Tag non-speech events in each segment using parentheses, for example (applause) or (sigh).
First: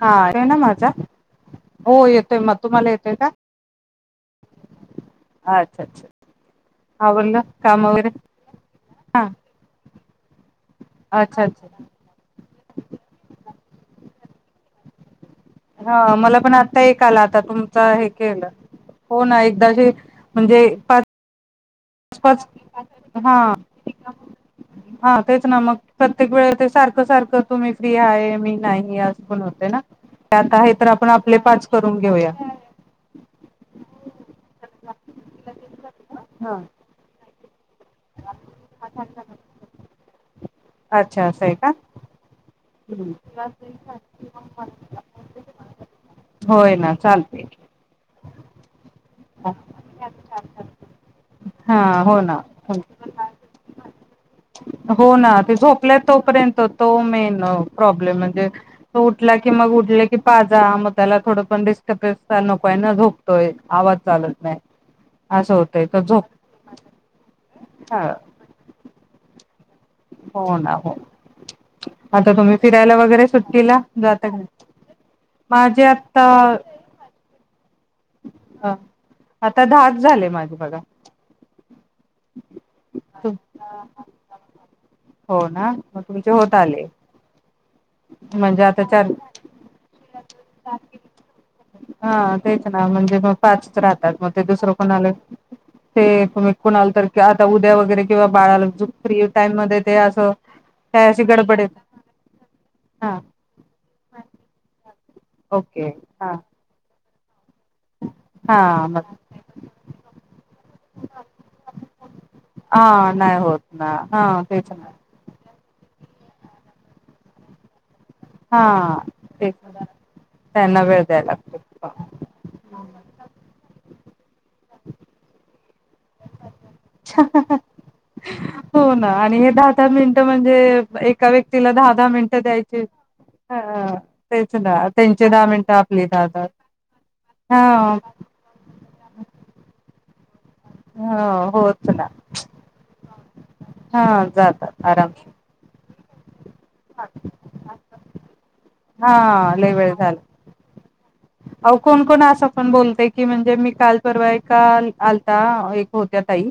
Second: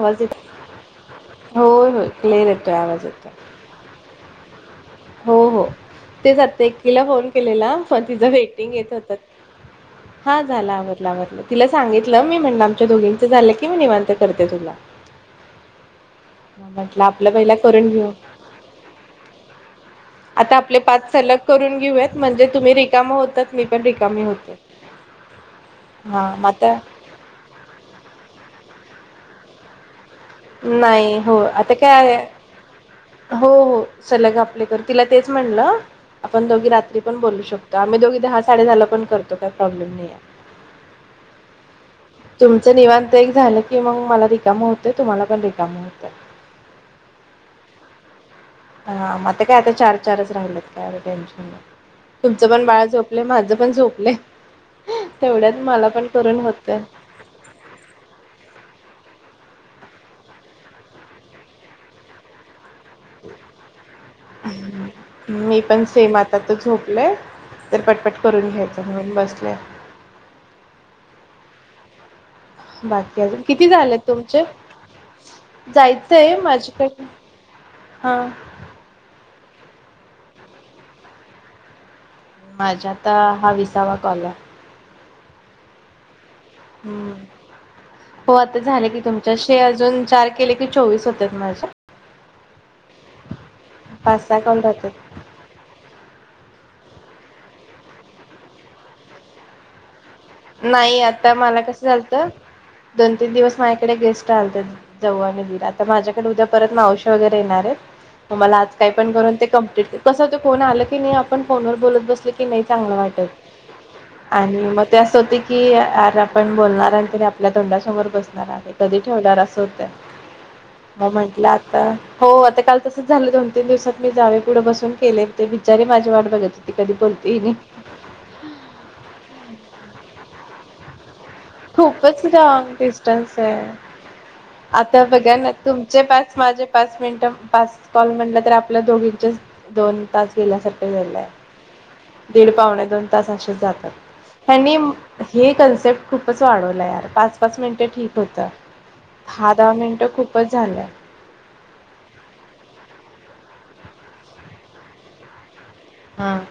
हा येत येतोय ना माझा होय हो होय येतोय क्लिअर मग तुम्हाला आवाज येतय का? येतोय हो हो अच्छा अच्छा तेच आता एकीला फोन आवरलं केलेला काम पण वगैरे तिचं वेटिंग येत होता. हा हा झालं आवरलं आवरल अच्छा तिला अच्छा सांगितलं मी म्हणलं आमच्या दोघींचं झालं की मी निवांत करतेे तुला. हा मला पण आता एक म्हटलं आला आपलं आता पहिला तुमच करून हे घेऊ केलं हो ना एकदाची आता आपले पाच सलग करून घेऊयात म्हणजे पाच तुम्ही रिकाम होतात मी पण रिकामी होते हा तेच ना मग प्रत्येक हा मग वेळ ते आता सारखं सारखं तुम्ही फ्री आहे मी नाही आस बनवते ना. ते आता हे तर आपण नाही हो आपले पाच आता काय करून घेऊया आहे हो हो सलग आपले करू तिला तेच म्हणलं आपण हा दोघी रात्री त्रि पण बोलू शकतो. आम्ही दोघी दहा साडे दला पण करतो काय प्रॉब्लेम नाही हाय अच्छा असं आहे का अस निवांत एक झालं की मग मला रिकाम होतय तुम्हाला पण रिकाम होतय. होय ना चालते हा म आता काय आता चार चारच राहिलेत काय टेन्शन हा हो नाही ना तुमचं पण बाळ झोपलय माझ पण झोपलय हो ना ते तेवढ्यात मला झोपल्या पण करून तोपर्यंत होतय. तो मेन प्रॉब्लेम म्हणजे तो उठला की मग उठल की पाजा मग त्याला थोडं पण डिस्टर्बन्स नको व्हय ना झोपतोय आवाज चालत नाही असं मी पण होतंय तर सेम झोप आता तो झोपलंय तर हा पटपट करून घ्यायचं म्हणून बस (unintelligible) हो ना हो म आता तुम्ही फिरायला बाकी वगैरे अजून किती सुट्टीला झालेत जाता तुमचे? काय माझी आता जायचंय माझ्याकडे हा अ आता दहाच झाले माझे बघा. माझा आता हा विसावा कॉल आहे. हो ना मग मी की होत आले. हम्म हो म्हणजे आता झाले की चार तुमच्याशी अजून चार केले की चोवीस होतात माझे. हा तेच ना म्हणजे मग पाचच राहतात पाच मग सहा ते कॉल दुसरं राहतात. कोणाला ते तुमी कूणाला तरी आता उद्या वगैरे किंवा बाळाला दूध फ्री टाईम मध्ये ते अस नाही आता मला कसं झालत? दोन हा तीन दिवस माझ्याकडे गेस्ट आलेतेत. जाऊ आनी दिर आता ओके माझ्याकडे हा उद्या परत मावशी वगर येणार आहेत मग मला आज हा काय मग पण करून ते कंप्लिट कस होतय कोण आले की आपण फोन वर बोलत बसलो कि नाई चांगलं हा वाटतं नाही होत ना हा आणि तेच ना मग अस होतय की यार आपण बोलणार आणि तेनी आपल्या तोंडासमोर बसणार आम्ही कधी हा ठेवणार तेच अस होतय त्यांना वेळ मग द्यायला म्हंटलं आता लागतो हो आता काल तसच झालं दोन तीन दिवसात मी जावे पुढं बसून केले होते बिचारीे माझ वाट बघायाची ती कधी बोलते मिनटं म्हणजे एक खूपच लॉग डिस्टन्स आहे. ह तेच ना आता त्यांचे बघा दहा ना, मिनिटं तुमचे आपली दहा पाच, दहा माझे पाच मिनिटं. हा पाच कॉल म्हटलं तर आपल्या दोघींचे दोन पाच झा हो होच ना दीड पावणे दोन तास असेच जातात. हा ह्यांनी जातात आराम हि कन्सेप्ट खूपच वाढवलं यार. पाच-पाच मिनिटं ठीक होतं हा दहा-दहा मिनिटं खूपच झालंय. अव कोण कोण असं पण बोतंय की म्हणजे मी काल परवा ऐका आलता एक होत्या हा. ताई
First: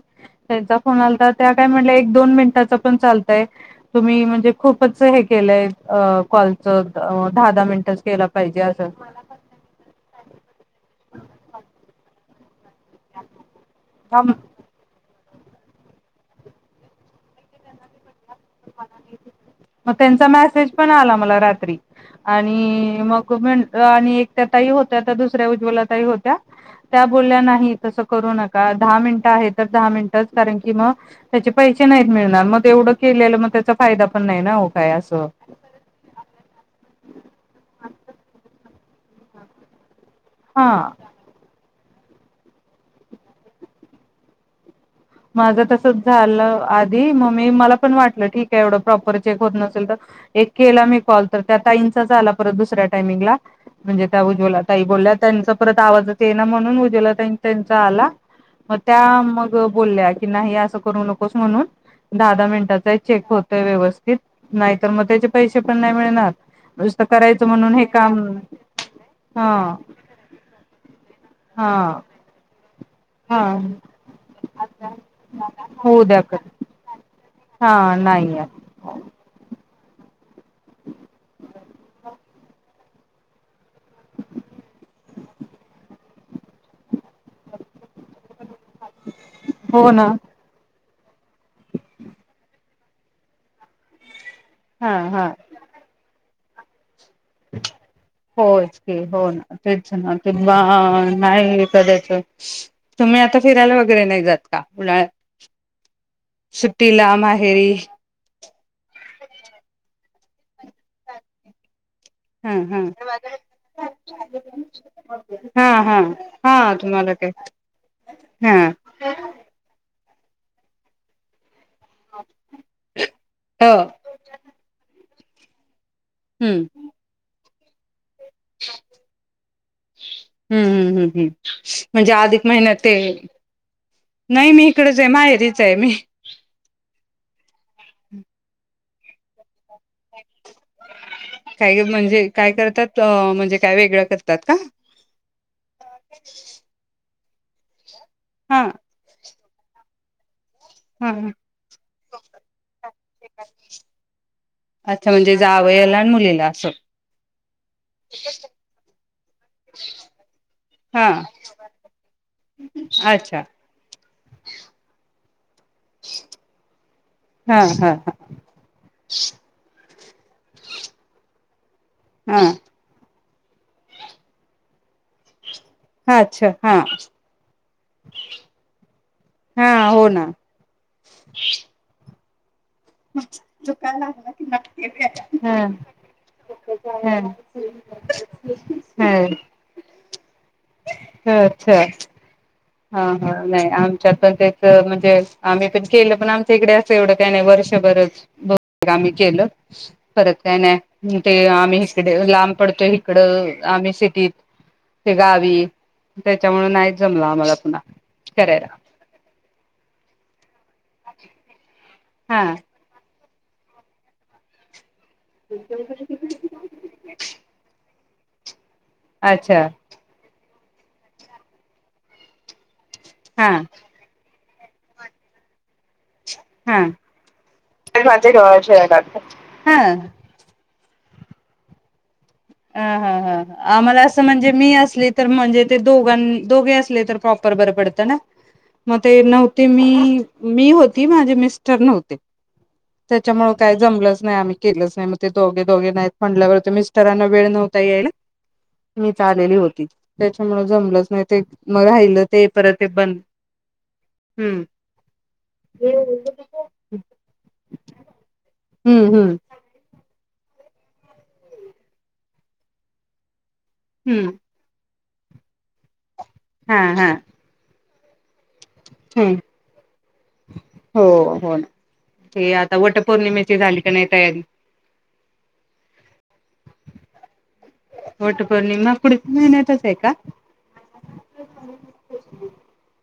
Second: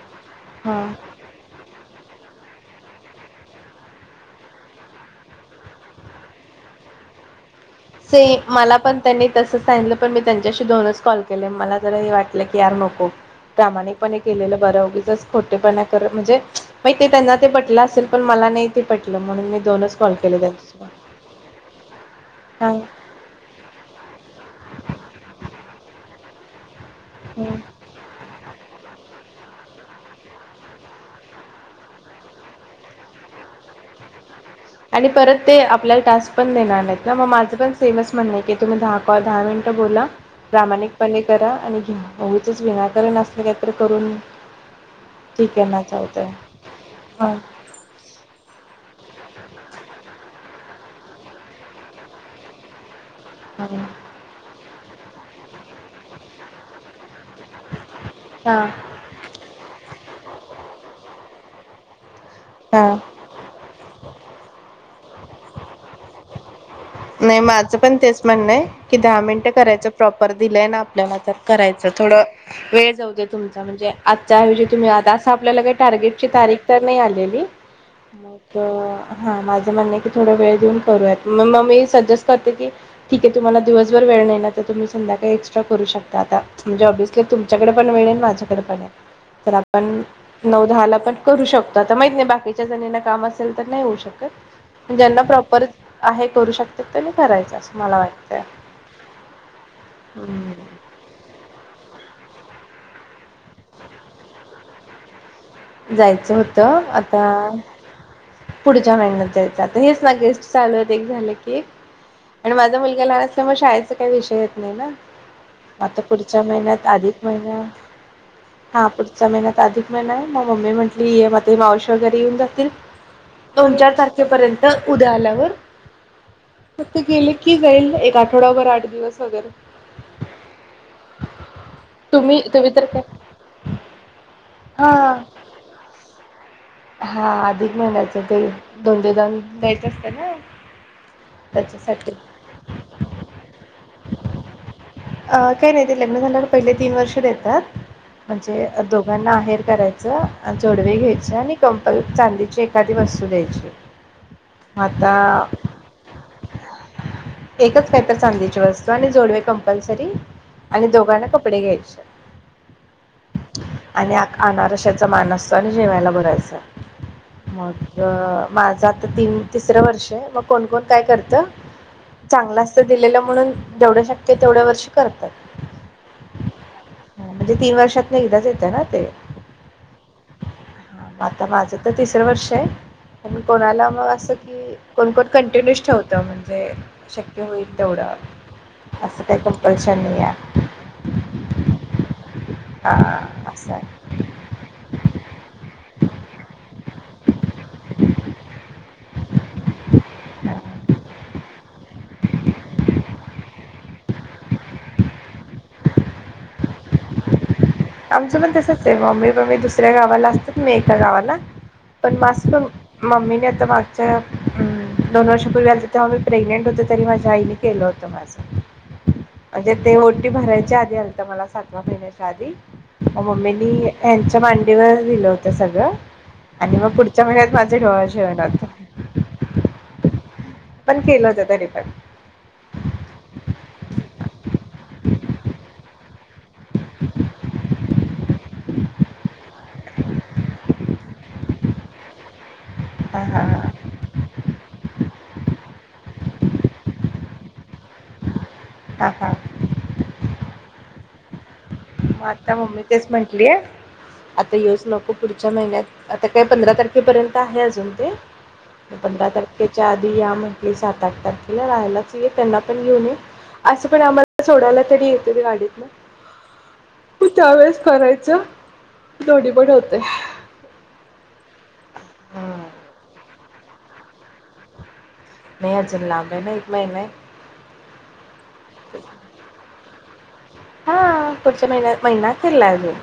त्यांचा हा. फोन आलता त्या काय म्हल्या दोन मिनटाचं पण चालतंय. तुम्ही म्हणजे खूपच हे केलंय हे कॉलचं अ ते मला पण त्यांनी तस सांगीत पण मी त्यांच्याशी दोनच कॉल केले मला ज वाटल यार नको प्रामाणिकपणे केलेलं बर उगीचच खोटेपणा कर म्हणजे महि ते त्यांना ते पटलं असेल पण मला नाही ते पटलं म्हणून मी मग दोनच कॉल त्यांचा केले मेसेज त्यांच्यासोबत. पण आला मला रात्री हा आणि ह मग म्हणलं आणि त्या ताई होत्या तर दुसऱ्या उज्वला ताई होत्या त्या बोलल्या हम्म. नाही तसं करू नका दहा मिनिटं आहे तर दहा मिनिटचं कारण की मग त्याचे पैसे नाहीत मिळणार मग तेवढं केलेलं मग त्याचा फायदा पण नाही आणि असं परत ते आपल्याला टास्क पण देणार नाहीत ना मग माझं पण सेमच म्हण तुम्ही दहा कॉल दहा मिनटं बोला हा प्रामाणिकपणे करा आणि उगीचच विनाकारण असलं कायत करून ठीक माझं आहे ना तसच चालतंय. झालं. आधी मग हा मी मला पण वाटलं ठीक आहे एवढं प्रॉपर चेक होत नसेल तर एक केला मी कॉल तर त्या ताईंचाच आला परत दुसऱ्या टायमिंगला हा म्हणजे त्या उज्वला त ताई बोलल्या त्यांचा परत आवाजच येईना म्हणून उज्ज्वला ताई त्यांचा आला मग त्या मग बोलल्या की नाही असं करू नकोस म्हणून दहा-दहा मिनिटाचा हा आहे चेक होतंय व्यवस्थित. नाहीतर मग त्याचे पैसे पण नाही मिळणार नुसतं नाही करायचं म्हणून माझं हे पण काम. तेच म्हणणं आहे की दहा मिनिटं हा करायचं प्रॉपर दिलंय हा. (inaudible) होऊ द्या हा तुमचा म्हणजे आजच्या ऐवजी तुम्ही आ आपल्याला काही होऊ द्या टार्गेटची कर तारीख तर नाही आलेली. हा नाहीये माझ म्हणणं की थोड वेळ देऊन करूयात म म मी सजेस करते की ठीकय तुम्हाला दिवसभर वेळ नाही ना तर तुम्ही संध्याकाळी एक्स्ट्रा करू शकता आता म्हणजे ओबी तुमच्याकडे पण वेळ आहे आणि माझ्याकडे पण आहे तर हो आपण ना नऊ-दहाला तर माहित नाही बाकीच्या जणीना काम असेल तर नाही होऊ शकत. हा ज्यांना प्रॉपर आहे. करू शकते होयच की हो ना ते ना हम्म (unintelligible) नाय एखाद्याच तुम्ही आता फिरायला वगैरे नाही जात का उन्हाळ्यात जायचं होतं सुट्टीला आता माहेरी पुढच्या महिन्यात जायचं आता हेच ना गेस्ट चालूयत एक झालं की एक हा आणि माझा हा मुलगा लहान असल्यामुळे शाळेचा काही विषय येत नाही ना हा हा आता पुढच्या हा महिन्यात तुम्हाला अधिक काय महिन्या हा पुढच्या महिन्यात अधिक मला म मम्मी म्हटली ये मावशी वगैरे येऊन जातील हो दोन चार तारखेपर्यंत उद्या आल्या (inaudible) आता गेले ती जाईल एक आठ आठवडाभर दिवस वगैरे हूं हूं हूं हूं म्हणजे तुम्ही अधिक तुम्ही महिन्यात तर ते काय नाही मी हा इकडेच आहे माहेरी चाय मी हा अधिक महिन्याच ते धोंडेदान काय ग म्हणजे काय करतात अ म्हणजे काय वेगळं करतात का? अ काही नाही ते लग्न झाल्यावर पहिले तीन (inaudible) हा म्हणजे दोघांना आहेर कराय (inaudible) जोडवे हा हा. घ्यायचे आणि कंपल चांदीची एखादी वस्तू द्यायची अच्छा म्हणजे आता जावयाला आणि मुलीला असं एकच काहीत चांदीची वस्तू आणि जोडवे कंपलसरी आणि हा दोघांना कपडे घ्यायचे अच्छा आणि आक आणारशाचा मानस त्यानं जेवायला भरायच हा हा मग माझ आता तीन तिसरं वर्ष मग कोणकोण काय करत हा चांगला असत दिलेलं म्हणून जेवढ्या शक्य तेवढ्या वर्षी करतात. हा अच्छा हा म्हणजे तीन वर्षात एकदाच येतं ना ते हा हो ना हा, मग आता माझं तर तिसर वर्षय पण कोणाला मग असं कि कोणकण हा कंटिन्यूस ठेवत म्हणजे हा शक्य होईल तेवढं असं काही हा कंपल्शन नाहीये. अच्छा हा हा नाही आमच्यात पण त्याच म्हणजे आम्ही पण केलं पण आमच्या इकडे असं एवढं काही नाही वर्षभरच बहुतेक आम्ही केलं. परत काय आहे नाही ते आम्ही हिकडे लांब पडतोय हिकडं आम्ही सिटीत ते गावी त्याच्यामुळ नाहीच जमला आम्हाला पुन्हा आमचं पण करायला तसच आहे मम्मी पम्मी दुसऱ्या गावाला असतात. मेका गावा ला पण मास हा पण मम्मी हि इथं मागच्या उम दोन वर्षापूर्वी आलती तेव्हा मी प्रेगनेंट होते तरी माझ्या आईने केलं होतं. त माझं अच्छा म्हणजे ते ओटी भराय च्या आधी आलता मला सातवा महिन्याच्या आधी (inaudible) मग हा मम्मीनी (unintelligible) च्या मांडीवर दिलं होतं सगळं. आणि हम्, मग पुढच्या महिन्यात माझे डोळ माझे जेवण डोहाळे होतं जेवण होतं, हम्मं. पण केलं होतं तरी पण हा हा हा हा आम्हाला अस म्हणजे मी असली तर म्हणजे ते दोघां दोघे असले तर प्रॉपर बरं पडत (unintelligible) मग ते नऊ ते मी, मी होती माझे मिस्टर नव्हते. हा हा त्याच्यामुळं काय जमलंच नाय आम्ही केलच नाही मग ते दोघे दोघे नाहीत म्हणल्यावर तर मिस्टरांना वेळ नव्हता यायला. हा मीच हा आलेली होती. त्याच्यामुळ जमलंच नाय ते मग राहिलं ते आता परत मम्मी ते तेच बंद म्हटलीय. आता हम्म. येऊच नको पुढच्या महिन्यात आता काय हम्म पंधरा तारखेपर्यंत आहे अजून ते. पंधरा हम्म तारखेच्या आ या म्हटली सात-आठ तारखेला राहायलाच ये त्यांना पण घेऊन ये असं पण हम्म आम्हाला सोडायला तरी त्यज गाडीत नं हा हा! करायचं हम्म दोन्ही पण (unintelligible) हे हम्म आता वट प पर्णमेची झाली का नाय तयारी नाय अजुन लांब हाय ना एक महिना ये वट पौर्णिमा पुढच्या महिन्यातच आहे का? हा पुढच्या महिण्या महिना अकेरलाय अजून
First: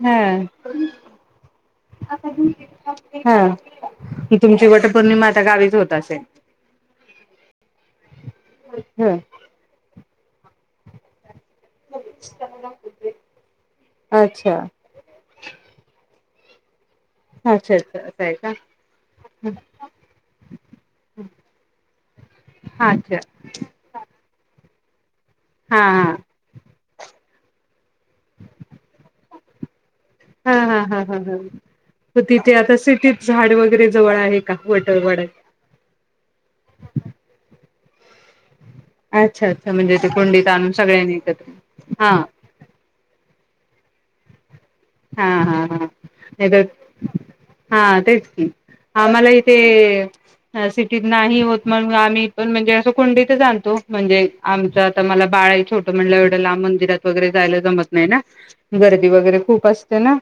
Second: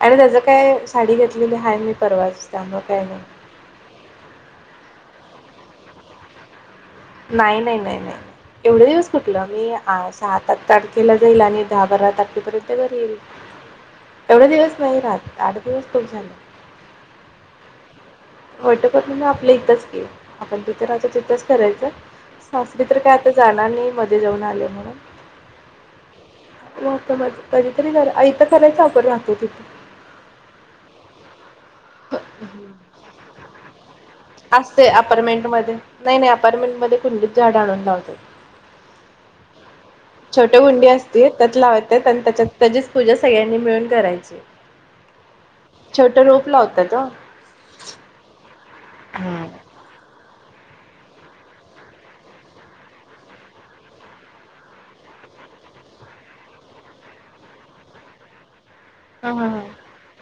आणि हा त्याच काय साडी घेतलेली हाय मी परवाच त्यामुळं काय नाय. हा. तुमची वटपौर्णिमा आता गावीच होत असेल? नाही नाय नाय नाय एवढे दिवस ह कुटलं, मी आज (unintelligible) तारखेला जाईल आणि दहा-बारा तारखेपर्यंत घरी येईल. एवढे अच्छा दिवस नाही राहात. आठ दिवस खूप झाले. अच्छा अच्छा आहे का वटपौर्णिमा आपल्या इथच की आपण तिथे राहायचो तिथंच करायचं. सासरी तर अच्छा काय आता जाणार नाही मध्ये जाऊन आले म्हणून. हा हा! (unintelligible) तरी बर आई (unintelligible) राहतो तिथे. पण तिथे आता सिटीत झाड वगैरे जव असते. अपार्टमेंट मध्ये नाही नाही. अपार्टमेंट मध्ये कुंडीत झाड आणून लाव अच्छा अच्छा म्हणजे ते (unintelligible) कोंडीत छोट आणून कुंडी सगळ्यांनी असती एकत्र त्यात लावत्यात हा आणि त्याच्यात त्याचीच पूजा सगळ्यांनी मिळून करायचे. हा-हा-हा नाही तर, ओ हा तेच की आ मला हा इथे सिटीत नाही होत. मग आम्ही पण म्हणजे असं कोंडीथ जातो. म्हणजे आमचं आता मला बाळ ये छोटं, म्हणलं एवढं लांब मंदिरात वगैरे जायला जमत नाही ना गर्दी हा वगैरे हा खूप ना.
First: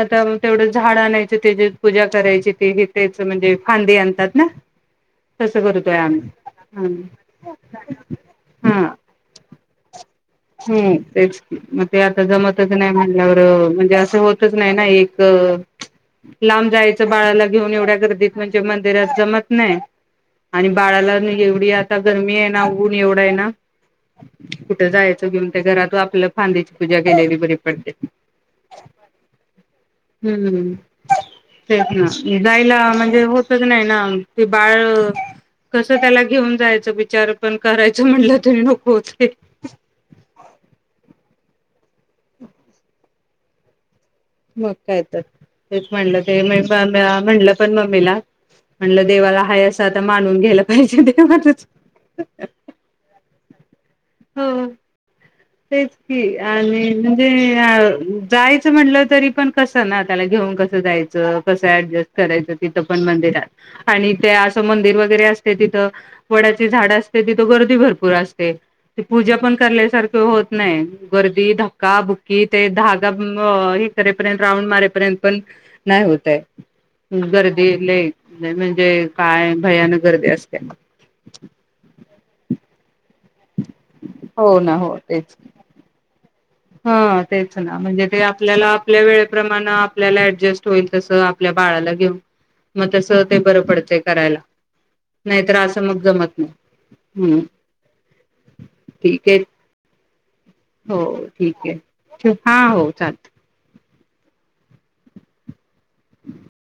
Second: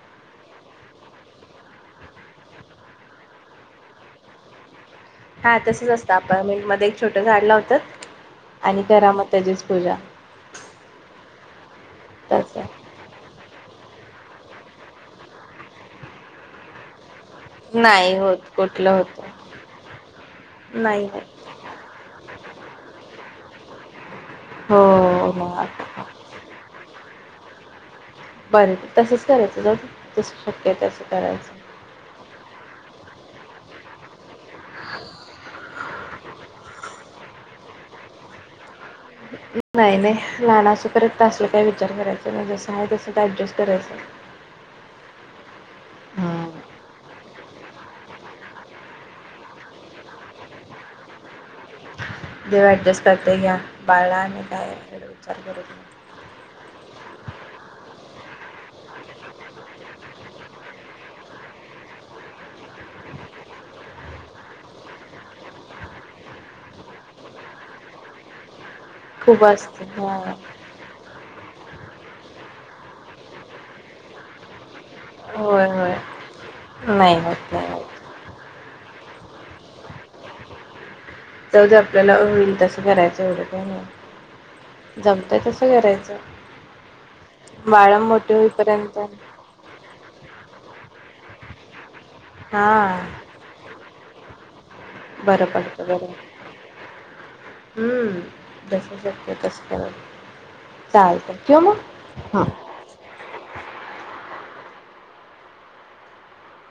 आता तेवढं झाड आणायचं, तेजिच पूजा करायची ते हेच तेच म्हणजे फांदी आणतात ना? हा तसं तसच करतोय असतं अपार्टमेंट मध्ये आम्ही एक छोटं झाड लावतात आणि करा मग त्याचीच पूजा ह तेच की मग ते आता तसं जमतच नाही म्हणल्यावर म्हणजे अस अस होतच नाही ना एक लांब जायच बाळाला घेऊन एवढ्या नाही होत गर्दीत म्हणजे कुठलं मंदिरात होत जमत नाही आणि नाही बाळाला होत एवढी आता गरमी आहे ना ऊन एवढ आहे ना हो ओ तुमच्या घरातून आपल्या फांदीची पूजा केलेली बरी बरी पडते. बर तसंच करायचं जा तस हम्म शक्य तसं करायचं तेच ना जायला म्हणजे होतच नाही ना ते बाळ कस त्याला घेऊन जायचं विचार पण करायचं म्हणलं तर नको होते नाही नाही लहना असेपर्यंत असलं काय विचार करायचं ना जसं आहे तसं ऍडजस्ट करायचं मग काय तर तेच म्हणलं ते मी म्हणलं पण मम्मीला म्हणलं देवाला हाय आस आता मानून घ्यायला पाहिजे तेवातच देव ऍडजस्ट करतोय घ्या बाळ लहान आहे काय करायचं तेच की, ते आणि म्हणजे जायचं म्हटलं तरी पण कसं ना त्याला घेऊन कसं जायचं कसं ऍडजस्ट करायचं. तिथं पण मंदिरात आणि ते असं मंदिर वगैरे असते तिथं वडाची झाड असते तिथं गर्दी भरपूर असते. ते पूजा खूप पण असते करल्यासारख हां अस होत नाही गर्दी धा का बुक्की ते धागा हे करेपर्यंत राऊंड मारे पर्यंत पण होय होय नाही होतय नाही गर्दी लई म्हणजे जे जावू दे आपल्याला होईल तसं करायचं एवढं हो जमतय तस करायचं. ह तेच ना बाळा म्हणजे ते मोठे आपल्याला होईपर्यंत आपल्या वेळेप्रमाण आपल्याला ऍडजस्ट होईल तस आपल्या बाळाला घेऊन मग हां तस ते बर पडंतय. करायला. बरं नाहीतर असं पडतं मग बरं जमत नाही. हम्म हम्म जस ठीक शक्य आहे तस करा हो ठीक आहे हा हो चालतय.